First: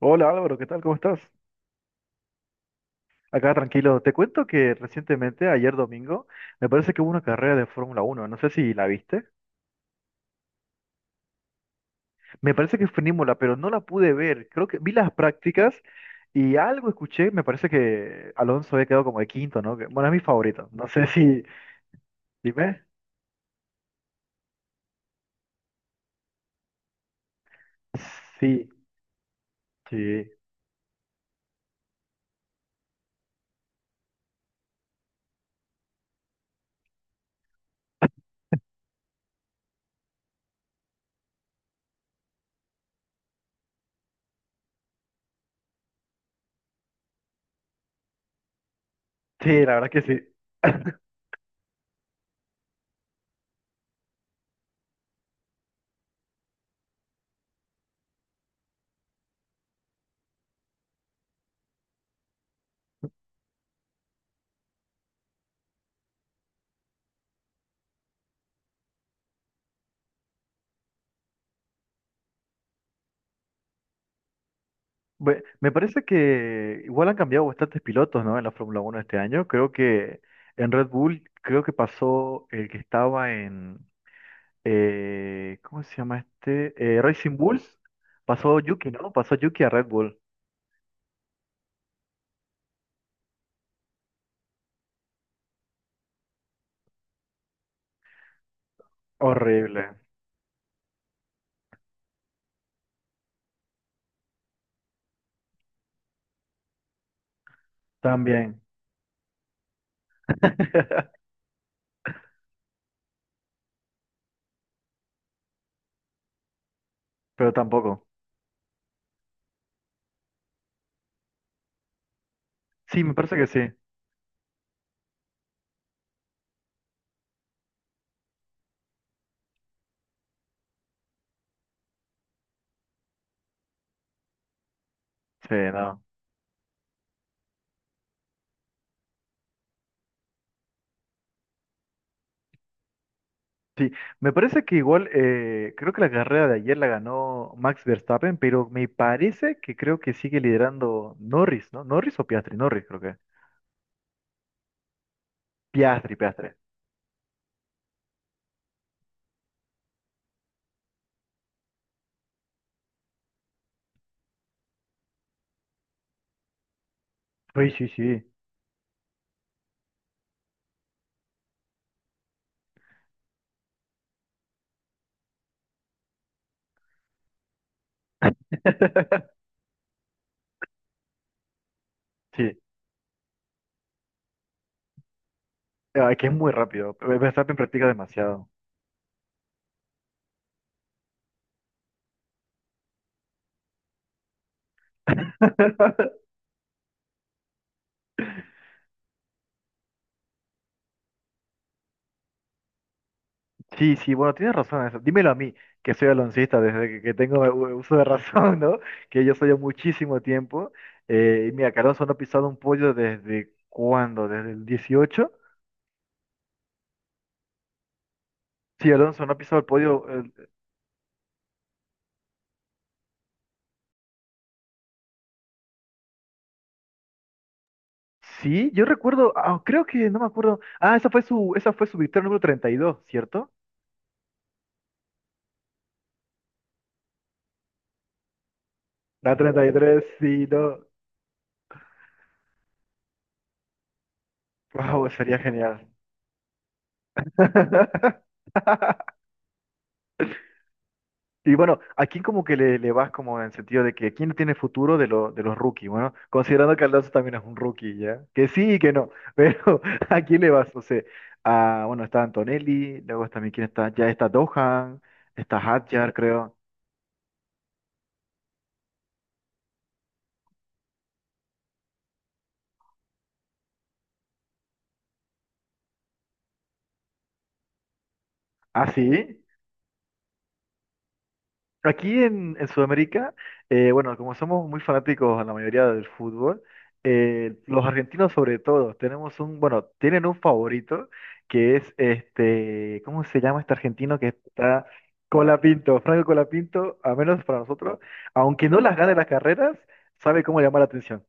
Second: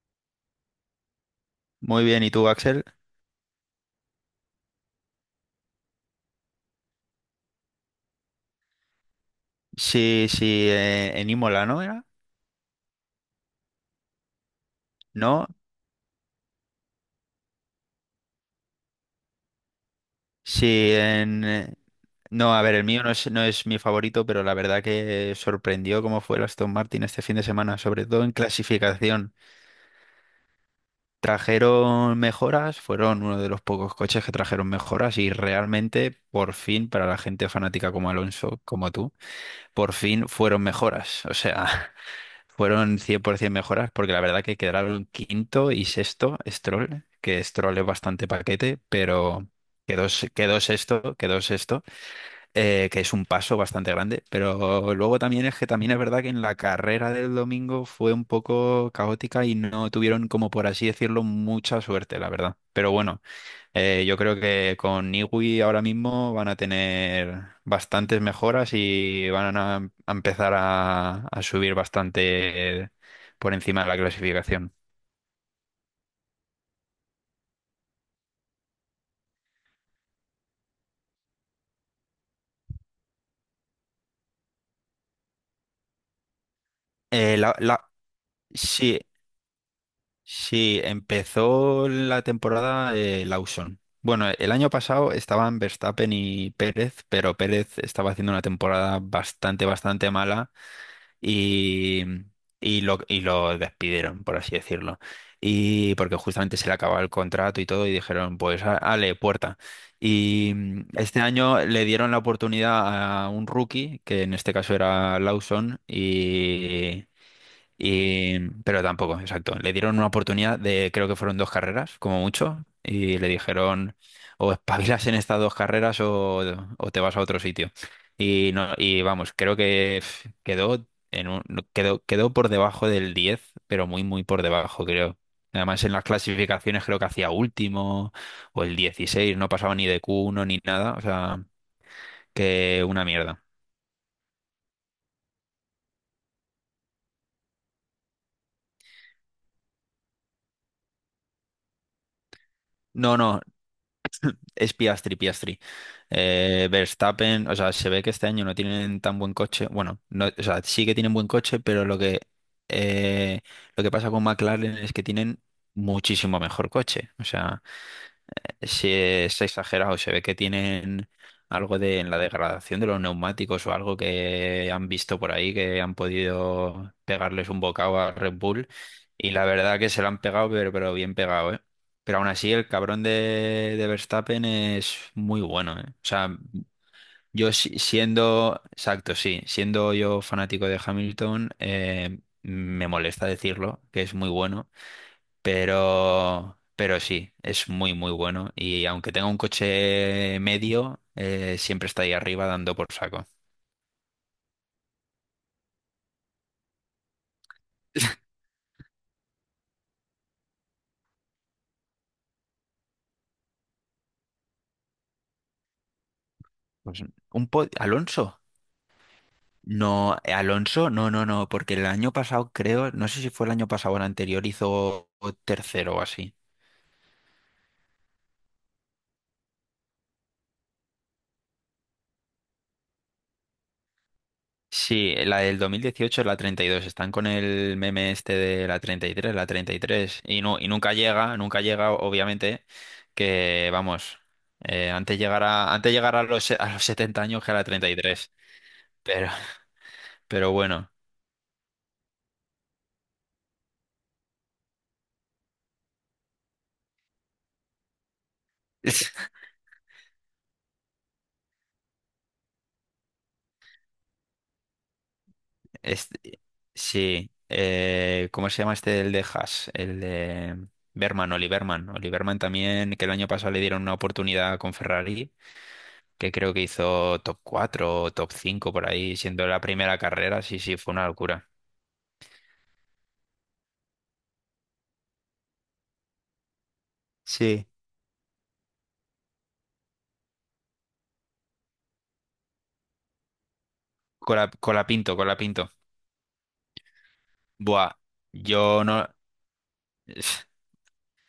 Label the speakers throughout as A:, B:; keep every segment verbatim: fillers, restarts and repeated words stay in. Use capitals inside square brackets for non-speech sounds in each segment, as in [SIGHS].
A: Hola Álvaro, ¿qué tal? ¿Cómo estás?
B: Muy bien, ¿y tú, Axel?
A: Acá tranquilo. Te cuento que recientemente, ayer domingo, me parece que hubo una carrera de Fórmula Uno. No sé si la viste.
B: Sí, sí, eh, en Imola, ¿no era?
A: Me parece que fue en Imola, pero no la pude ver. Creo que vi las
B: No,
A: prácticas y algo escuché. Me parece que Alonso había quedado como de quinto, ¿no? Que- Bueno, es mi favorito. No
B: sí,
A: sé si.
B: en... eh, No, a ver,
A: Dime.
B: el mío no es, no es mi favorito, pero la verdad que eh, sorprendió cómo fue el Aston Martin este fin de semana, sobre todo en
A: Sí,
B: clasificación.
A: sí.
B: Trajeron mejoras, fueron uno de los pocos coches que trajeron mejoras y realmente, por fin, para la gente fanática como Alonso, como tú, por fin fueron mejoras. O sea, [LAUGHS] fueron cien por ciento mejoras, porque la verdad que quedaron quinto y sexto Stroll, que Stroll es bastante paquete, pero
A: Sí, la verdad que
B: quedó,
A: sí.
B: se- quedó sexto, quedó sexto, eh, que es un paso bastante grande. Pero luego también es que también es verdad que en la carrera del domingo fue un poco caótica y no tuvieron, como por así decirlo, mucha suerte, la verdad. Pero bueno, eh, yo creo que con Niwi ahora mismo van a tener bastantes mejoras y van a, em- a empezar a, a subir bastante eh, por encima de la clasificación.
A: Bue- Me parece que igual han cambiado bastantes pilotos, ¿no? En la Fórmula Uno este año. Creo que en Red Bull, creo que pasó el que estaba en. Eh, ¿cómo se llama este? Eh, Racing
B: Eh, la,
A: Bulls.
B: la-
A: Pasó Yuki,
B: sí,
A: ¿no? Pasó Yuki a Red Bull.
B: sí, empezó la temporada eh, Lawson. Bueno, el año pasado estaban Verstappen y Pérez, pero Pérez estaba haciendo una temporada bastante,
A: Horrible.
B: bastante mala y, y lo, y lo despidieron, por así decirlo. Y porque justamente se le acababa el contrato y todo, y dijeron,
A: También.
B: pues, a- ale, puerta. Y mm,
A: [LAUGHS]
B: este año le dieron la oportunidad a un rookie, que en este caso era Lawson,
A: Pero tampoco.
B: y, pero tampoco, exacto. Le dieron una oportunidad de, creo que fueron dos carreras, como mucho,
A: Sí, me
B: y le
A: parece que sí.
B: dijeron, o espabilas en estas dos carreras o, o te vas a otro sitio. Y, no, y vamos, creo que pf, quedó, en un- no, quedó, quedó por debajo del diez pero muy, muy por debajo, creo.
A: Sí,
B: Además, en
A: no.
B: las clasificaciones creo que hacía último o el dieciséis, no pasaba ni de q uno ni nada, o sea, que una mierda.
A: Sí, me parece que igual, eh, creo que la carrera de ayer la ganó Max Verstappen, pero me parece que creo que sigue liderando Norris, ¿no? ¿Norris o Piastri? Norris, creo que.
B: No, no, Es Piastri, Piastri.
A: Piastri, Piastri.
B: Eh, Verstappen, o sea, se ve que este año no tienen tan buen coche. Bueno, no, o sea, sí que tienen buen coche, pero lo que, eh, lo que pasa con McLaren es que tienen muchísimo mejor coche. O sea,
A: Sí, sí, sí.
B: se, se exagera o se ve que tienen algo de en la degradación de los neumáticos o algo que han visto por ahí que han podido pegarles un bocado a Red Bull y
A: [LAUGHS]
B: la verdad que se lo han pegado pero, pero bien pegado, ¿eh? Pero aún así
A: Sí,
B: el cabrón de, de Verstappen es muy bueno, ¿eh? O
A: ah, que es
B: sea,
A: muy rápido.
B: yo
A: Verstappen
B: si-
A: practica demasiado.
B: siendo, exacto, sí, siendo yo fanático de Hamilton, eh, me molesta decirlo, que es muy bueno
A: [LAUGHS]
B: pero, pero sí, es muy, muy bueno. Y aunque tenga un coche medio, eh, siempre está ahí arriba dando por saco.
A: Sí, sí, bueno, tienes razón en eso. Dímelo a mí, que soy aloncista desde que, que tengo u- uso de razón, [LAUGHS] ¿no? Que yo soy muchísimo tiempo. Eh, y mira, que Alonso no ha pisado un pollo desde cuándo, desde el dieciocho.
B: Pues un po- Alonso.
A: Sí, Alonso no ha pisado el pollo.
B: No,
A: Eh,
B: eh, Alonso, no, no, no, porque el año pasado creo, no sé si fue el año pasado o el anterior, hizo tercero o así.
A: sí, yo recuerdo, ah, creo que, no me acuerdo. Ah, esa fue su, esa fue su victoria número treinta y dos, ¿cierto?
B: Sí, la del dos mil dieciocho es la treinta y dos. Están con el meme este de la treinta y tres,
A: La
B: la
A: treinta y tres,
B: treinta y tres. Y, tres. Y,
A: sí,
B: no, y
A: no.
B: nunca llega, nunca llega, obviamente, que vamos, eh,
A: Wow,
B: antes
A: sería
B: llegar a,
A: genial.
B: antes llegar a los, se- a los setenta años que a la treinta y tres.
A: [LAUGHS]
B: Pero, pero bueno.
A: Y bueno, ¿a quién como que le, le vas como en el sentido de que quién no tiene futuro de, lo- de los rookies? Bueno, considerando que Alonso también es un rookie, ¿ya? Que sí y que no,
B: [LAUGHS]
A: pero [LAUGHS] ¿a quién le vas? No sé, a, bueno, está Antonelli, luego también quién está, ya está Dohan, está
B: Es-
A: Hadjar, creo.
B: sí. Eh, ¿cómo se llama este el de Haas? El de Berman, Oli Berman. Oli también, que el año pasado le dieron una oportunidad con Ferrari que creo que hizo top cuatro o top cinco por
A: ¿Ah,
B: ahí,
A: sí?
B: siendo la primera carrera, sí, sí, fue una locura.
A: Aquí en, en Sudamérica, eh, bueno, como somos muy fanáticos a la mayoría del fútbol, eh,
B: Sí,
A: los argentinos sobre todo, tenemos un, bueno, tienen un favorito que es este, ¿cómo se llama este argentino que
B: Cola,
A: está
B: cola pinto, cola pinto.
A: Colapinto, Franco Colapinto, a menos para
B: Buah,
A: nosotros, aunque no
B: yo
A: las
B: no.
A: gane las carreras, sabe
B: [SIGHS]
A: cómo llamar la atención.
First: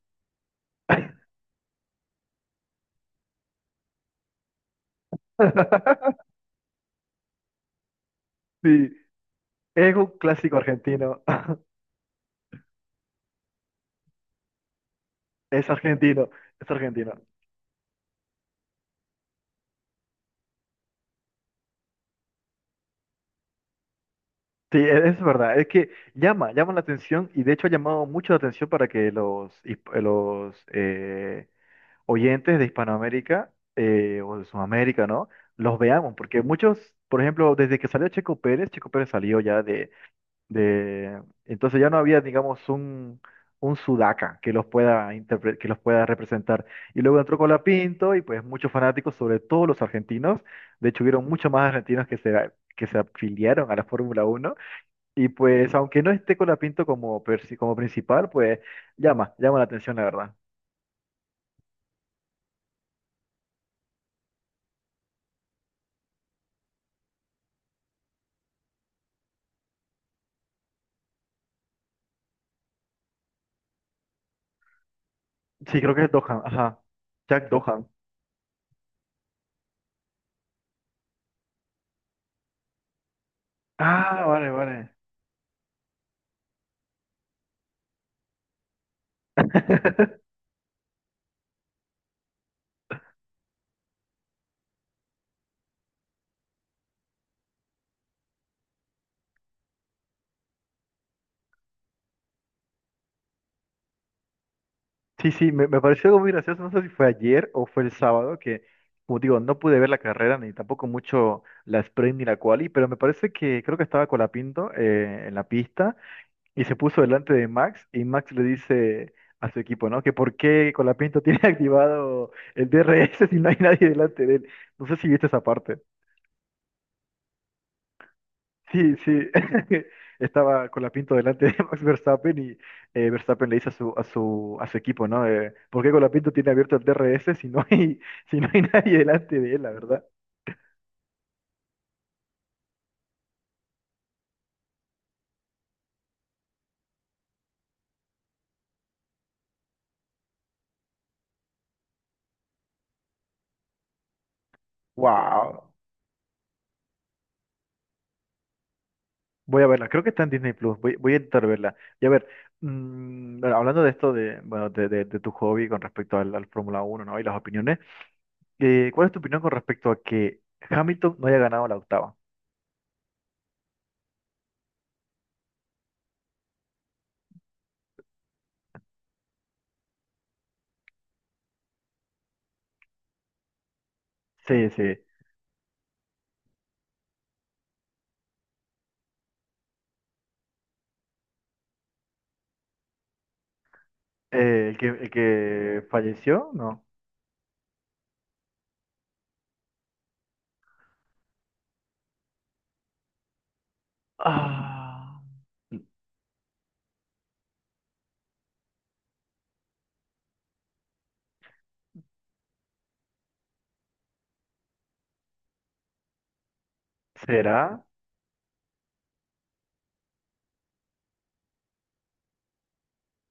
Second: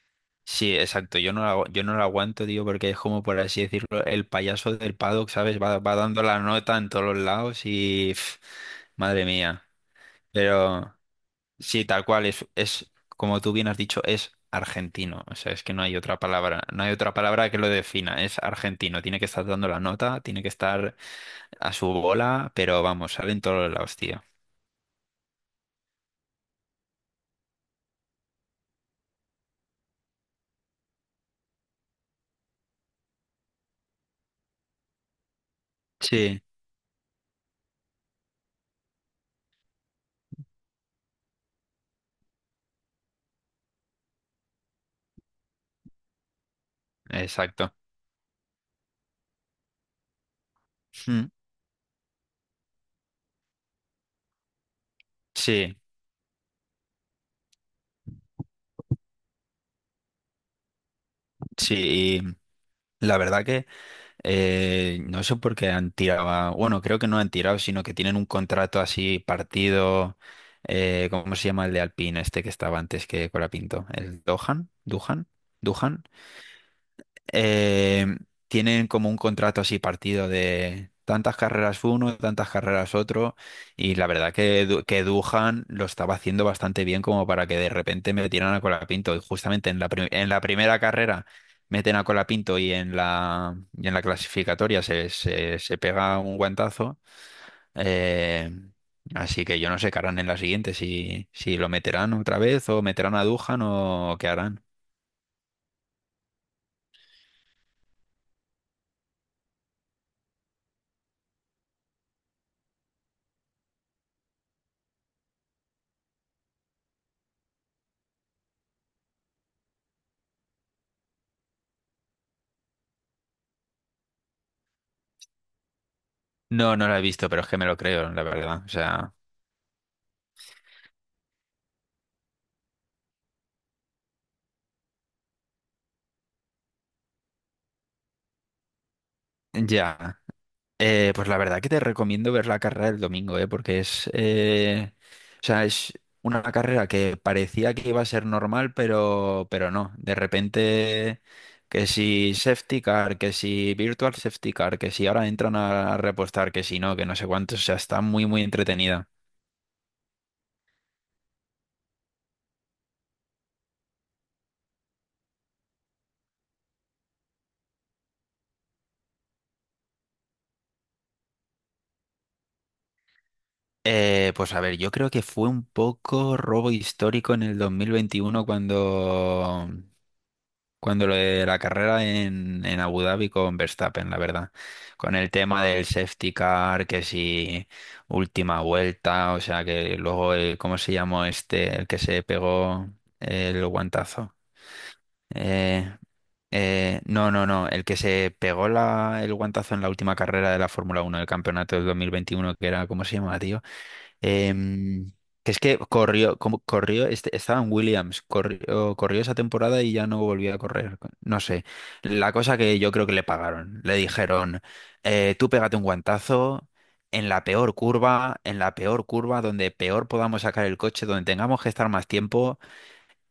B: Sí, exacto, yo no la, agu- yo no la aguanto, tío, porque es como, por así decirlo, el payaso del paddock, ¿sabes? Va, va
A: [LAUGHS]
B: dando la nota en todos los lados y.
A: Sí,
B: [SIGHS] Madre mía.
A: es un clásico
B: Pero.
A: argentino,
B: Sí, tal cual, es, es, como tú bien has dicho, es argentino. O
A: [LAUGHS]
B: sea, es
A: es
B: que no hay otra
A: argentino,
B: palabra,
A: es
B: no hay otra
A: argentino.
B: palabra que lo defina. Es argentino. Tiene que estar dando la nota, tiene que estar a su bola, pero vamos, sale en todos los lados, tío.
A: Sí, e- es verdad, es que llama, llama la atención y de hecho ha llamado mucho la atención para que los, hisp- los eh, oyentes de Hispanoamérica eh, o de Sudamérica, ¿no? Los veamos,
B: Sí,
A: porque muchos, por ejemplo, desde que salió Checo Pérez, Checo Pérez salió ya de, de, entonces ya no había, digamos, un, un sudaca que los pueda interpre- que los pueda representar. Y luego entró
B: exacto.
A: Colapinto y pues muchos fanáticos, sobre todo los argentinos, de hecho hubieron
B: Mm,
A: muchos más argentinos que se, que se afiliaron a la Fórmula Uno. Y pues,
B: sí,
A: aunque no esté Colapinto como, persi- como principal, pues llama, llama la atención, la verdad.
B: sí. Y la verdad que eh, no sé por qué han tirado, a- bueno, creo que no han tirado, sino que tienen un contrato así partido. Eh, ¿cómo se llama el de Alpine este que estaba antes que Colapinto? ¿El Dohan? ¿Duhan?
A: Sí, creo
B: ¿Duhan?
A: que es Dohan, ajá. Jack Dohan.
B: eh, Tienen como un contrato así partido de tantas carreras uno, tantas carreras otro, y la
A: Ah,
B: verdad
A: vale,
B: que, Du-
A: vale.
B: que Duhan lo estaba haciendo bastante bien como para que de repente metieran a Colapinto, y justamente en la, pri- en
A: [LAUGHS]
B: la primera carrera meten a Colapinto y en la, y en la clasificatoria se, se, se pega un guantazo. eh, Así que yo no sé qué harán en la siguiente, si, si lo meterán otra vez o meterán a Duhan o qué harán.
A: Sí, sí, me, me pareció algo muy gracioso. No sé si fue ayer o fue el sábado, que, como digo, no pude ver la carrera ni tampoco mucho la sprint ni la quali, pero me parece que creo que estaba Colapinto eh, en la pista. Y se puso delante de Max y Max le dice a su equipo, ¿no? Que por qué Colapinto tiene [LAUGHS] activado el D R S si no hay nadie delante de él. No sé si viste esa parte.
B: No, no la he visto, pero es que me lo creo, la verdad. O
A: Sí,
B: sea,
A: sí. [LAUGHS] Estaba Colapinto delante de Max Verstappen y eh, Verstappen le dice a su, a su, a su equipo, ¿no? Eh, ¿por qué Colapinto tiene abierto el D R S si no hay, si no hay [LAUGHS] nadie delante de él, la verdad?
B: ya, eh, pues la verdad que te recomiendo ver la carrera del domingo, eh, porque es, eh, o sea, es una carrera que parecía que iba a ser normal, pero, pero no. De repente, que si safety car, que si virtual safety car, que si ahora entran
A: ¡Wow!
B: a repostar, que si no, que no sé cuántos, o sea, está muy, muy entretenida.
A: Voy a verla, creo que está en Disney Plus, voy, voy a intentar verla. Y a ver, mm, bueno, hablando de esto de, bueno, de, de- de tu hobby con respecto al, al Fórmula Uno, ¿no? Y las opiniones, eh, ¿cuál es tu opinión con respecto a que Hamilton no haya ganado la octava?
B: Eh, pues a ver, yo creo que fue un poco robo histórico en el dos mil veintiuno cuando cuando lo de la carrera en, en Abu Dhabi con Verstappen, la verdad.
A: Sí, sí. Eh,
B: Con el tema del safety car, que si última vuelta, o sea, que luego, el, ¿cómo se llamó este, el que se pegó el guantazo?
A: el que, el que
B: Eh,
A: falleció, ¿no?
B: eh, no, no, no, el que se pegó la, el guantazo en la última carrera de la Fórmula Uno del campeonato del dos mil veintiuno, que era, ¿cómo se llama, tío? Em,
A: Ah,
B: que es que corrió, como corrió, este, estaba en Williams, corrió, corrió esa temporada y ya no volvió a correr. No sé. La cosa que yo creo que le pagaron. Le dijeron, eh, tú pégate un guantazo en la peor
A: ¿será?
B: curva, en la peor curva, donde peor podamos sacar el coche, donde tengamos que estar más tiempo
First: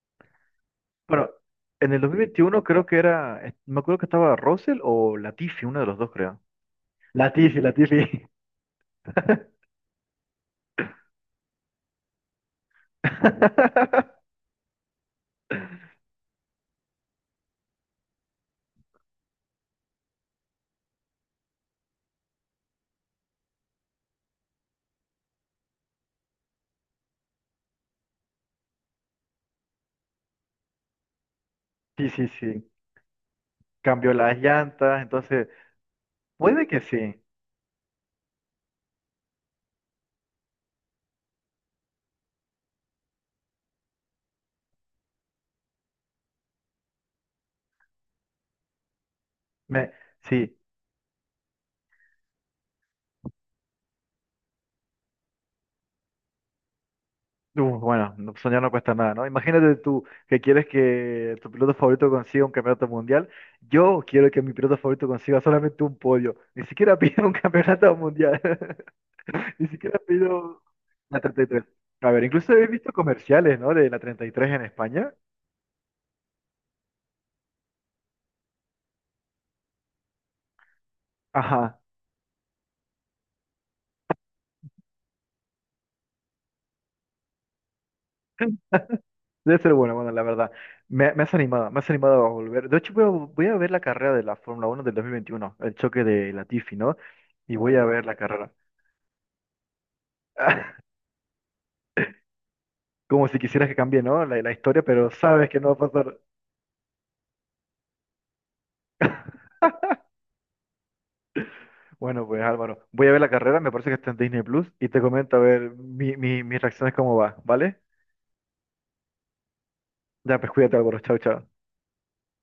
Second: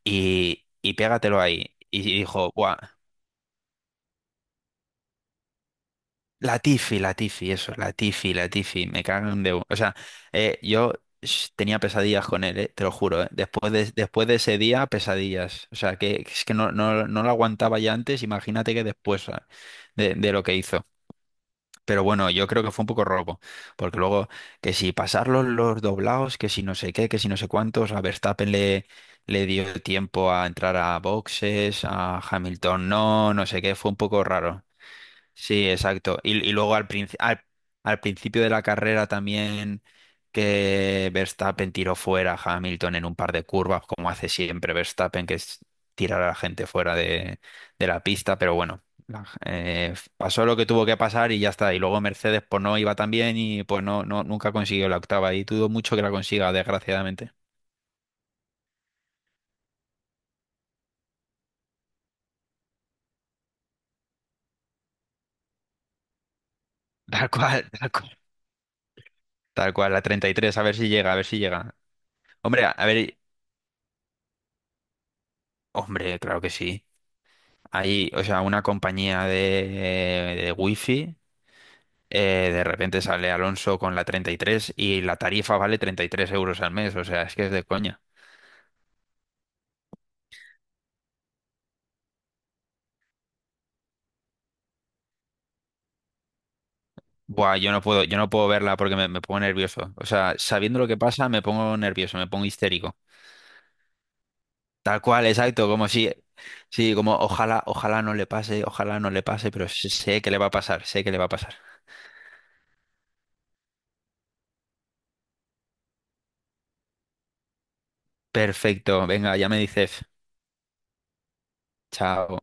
B: y, y
A: Bueno,
B: pégatelo ahí.
A: en el
B: Y dijo,
A: dos mil veintiuno
B: buah.
A: creo que era, eh, me acuerdo que estaba Russell o Latifi, uno de los dos creo.
B: Latifi, Latifi,
A: Latifi,
B: eso,
A: Latifi.
B: Latifi, Latifi, me cagan de... bu- O sea, eh, yo sh- tenía pesadillas con él, ¿eh? Te lo juro, ¿eh? Después de,
A: [LAUGHS]
B: después de ese día, pesadillas. O sea, que es que no, no, no lo aguantaba ya antes, imagínate que después ah, de, de lo que hizo. Pero bueno, yo creo que fue un poco robo, porque luego que si pasar los, los doblados, que si no sé qué, que si no sé cuántos, a Verstappen le, le dio el tiempo a entrar a boxes,
A: Sí,
B: a
A: sí, sí.
B: Hamilton no, no sé qué, fue un
A: Cambió
B: poco
A: las
B: raro.
A: llantas, entonces
B: Sí, exacto. Y, y
A: puede
B: luego
A: que
B: al, princi-
A: sí.
B: al, al principio de la carrera también que Verstappen tiró fuera a Hamilton en un par de curvas, como hace siempre Verstappen, que es tirar a la gente fuera de, de la pista, pero bueno, la-
A: Me,
B: eh,
A: sí,
B: pasó lo que tuvo que pasar y ya está. Y luego Mercedes pues no iba tan bien y pues no, no, nunca consiguió la octava y dudo mucho que la consiga, desgraciadamente.
A: Uh, bueno, no- soñar no cuesta nada, ¿no? Imagínate tú que quieres que tu piloto favorito consiga un campeonato mundial. Yo quiero que mi piloto favorito consiga solamente un podio. Ni siquiera
B: [LAUGHS]
A: pido
B: Tal
A: un [LAUGHS]
B: cual, tal
A: campeonato
B: cual.
A: mundial. [LAUGHS] Ni
B: Tal cual,
A: siquiera
B: la treinta y tres,
A: pido
B: a ver si llega, a
A: la
B: ver si
A: treinta y tres.
B: llega.
A: A ver, incluso
B: Hombre,
A: he
B: a a
A: visto
B: ver,
A: comerciales, ¿no? De la treinta y tres en España.
B: hombre, claro que sí. Ahí, o sea, una compañía de, de wifi,
A: Ajá.
B: eh, de repente sale Alonso con la treinta y tres y tres y la tarifa vale treinta y tres euros al mes, o sea, es que es de coña.
A: Debe ser bueno, bueno, la verdad. Me, me has animado, me has animado a volver. De hecho, voy a, voy a ver la carrera de la Fórmula Uno del dos mil veintiuno, el choque de Latifi, ¿no? Y
B: Buah, yo
A: voy
B: no
A: a Uh,
B: puedo,
A: ver la
B: yo no puedo
A: carrera.
B: verla porque me, me pongo nervioso. O sea, sabiendo lo
A: [LAUGHS]
B: que pasa, me pongo nervioso, me pongo histérico.
A: Como si quisieras que cambie, ¿no? La, la historia,
B: Tal
A: pero
B: cual,
A: sabes que
B: exacto,
A: no va
B: como
A: a
B: si,
A: pasar.
B: sí, como ojalá, ojalá no le pase, ojalá no le pase, pero sé sé que le va a pasar, sé que le va a pasar.
A: Bueno, pues Álvaro, voy a ver la carrera, me parece que está en Disney Plus, y te comento a ver mi, mi, mis reacciones cómo va, ¿vale?
B: Perfecto, venga, ya me dices,
A: Ya, pues cuídate, Álvaro, chao, chao.
B: chao.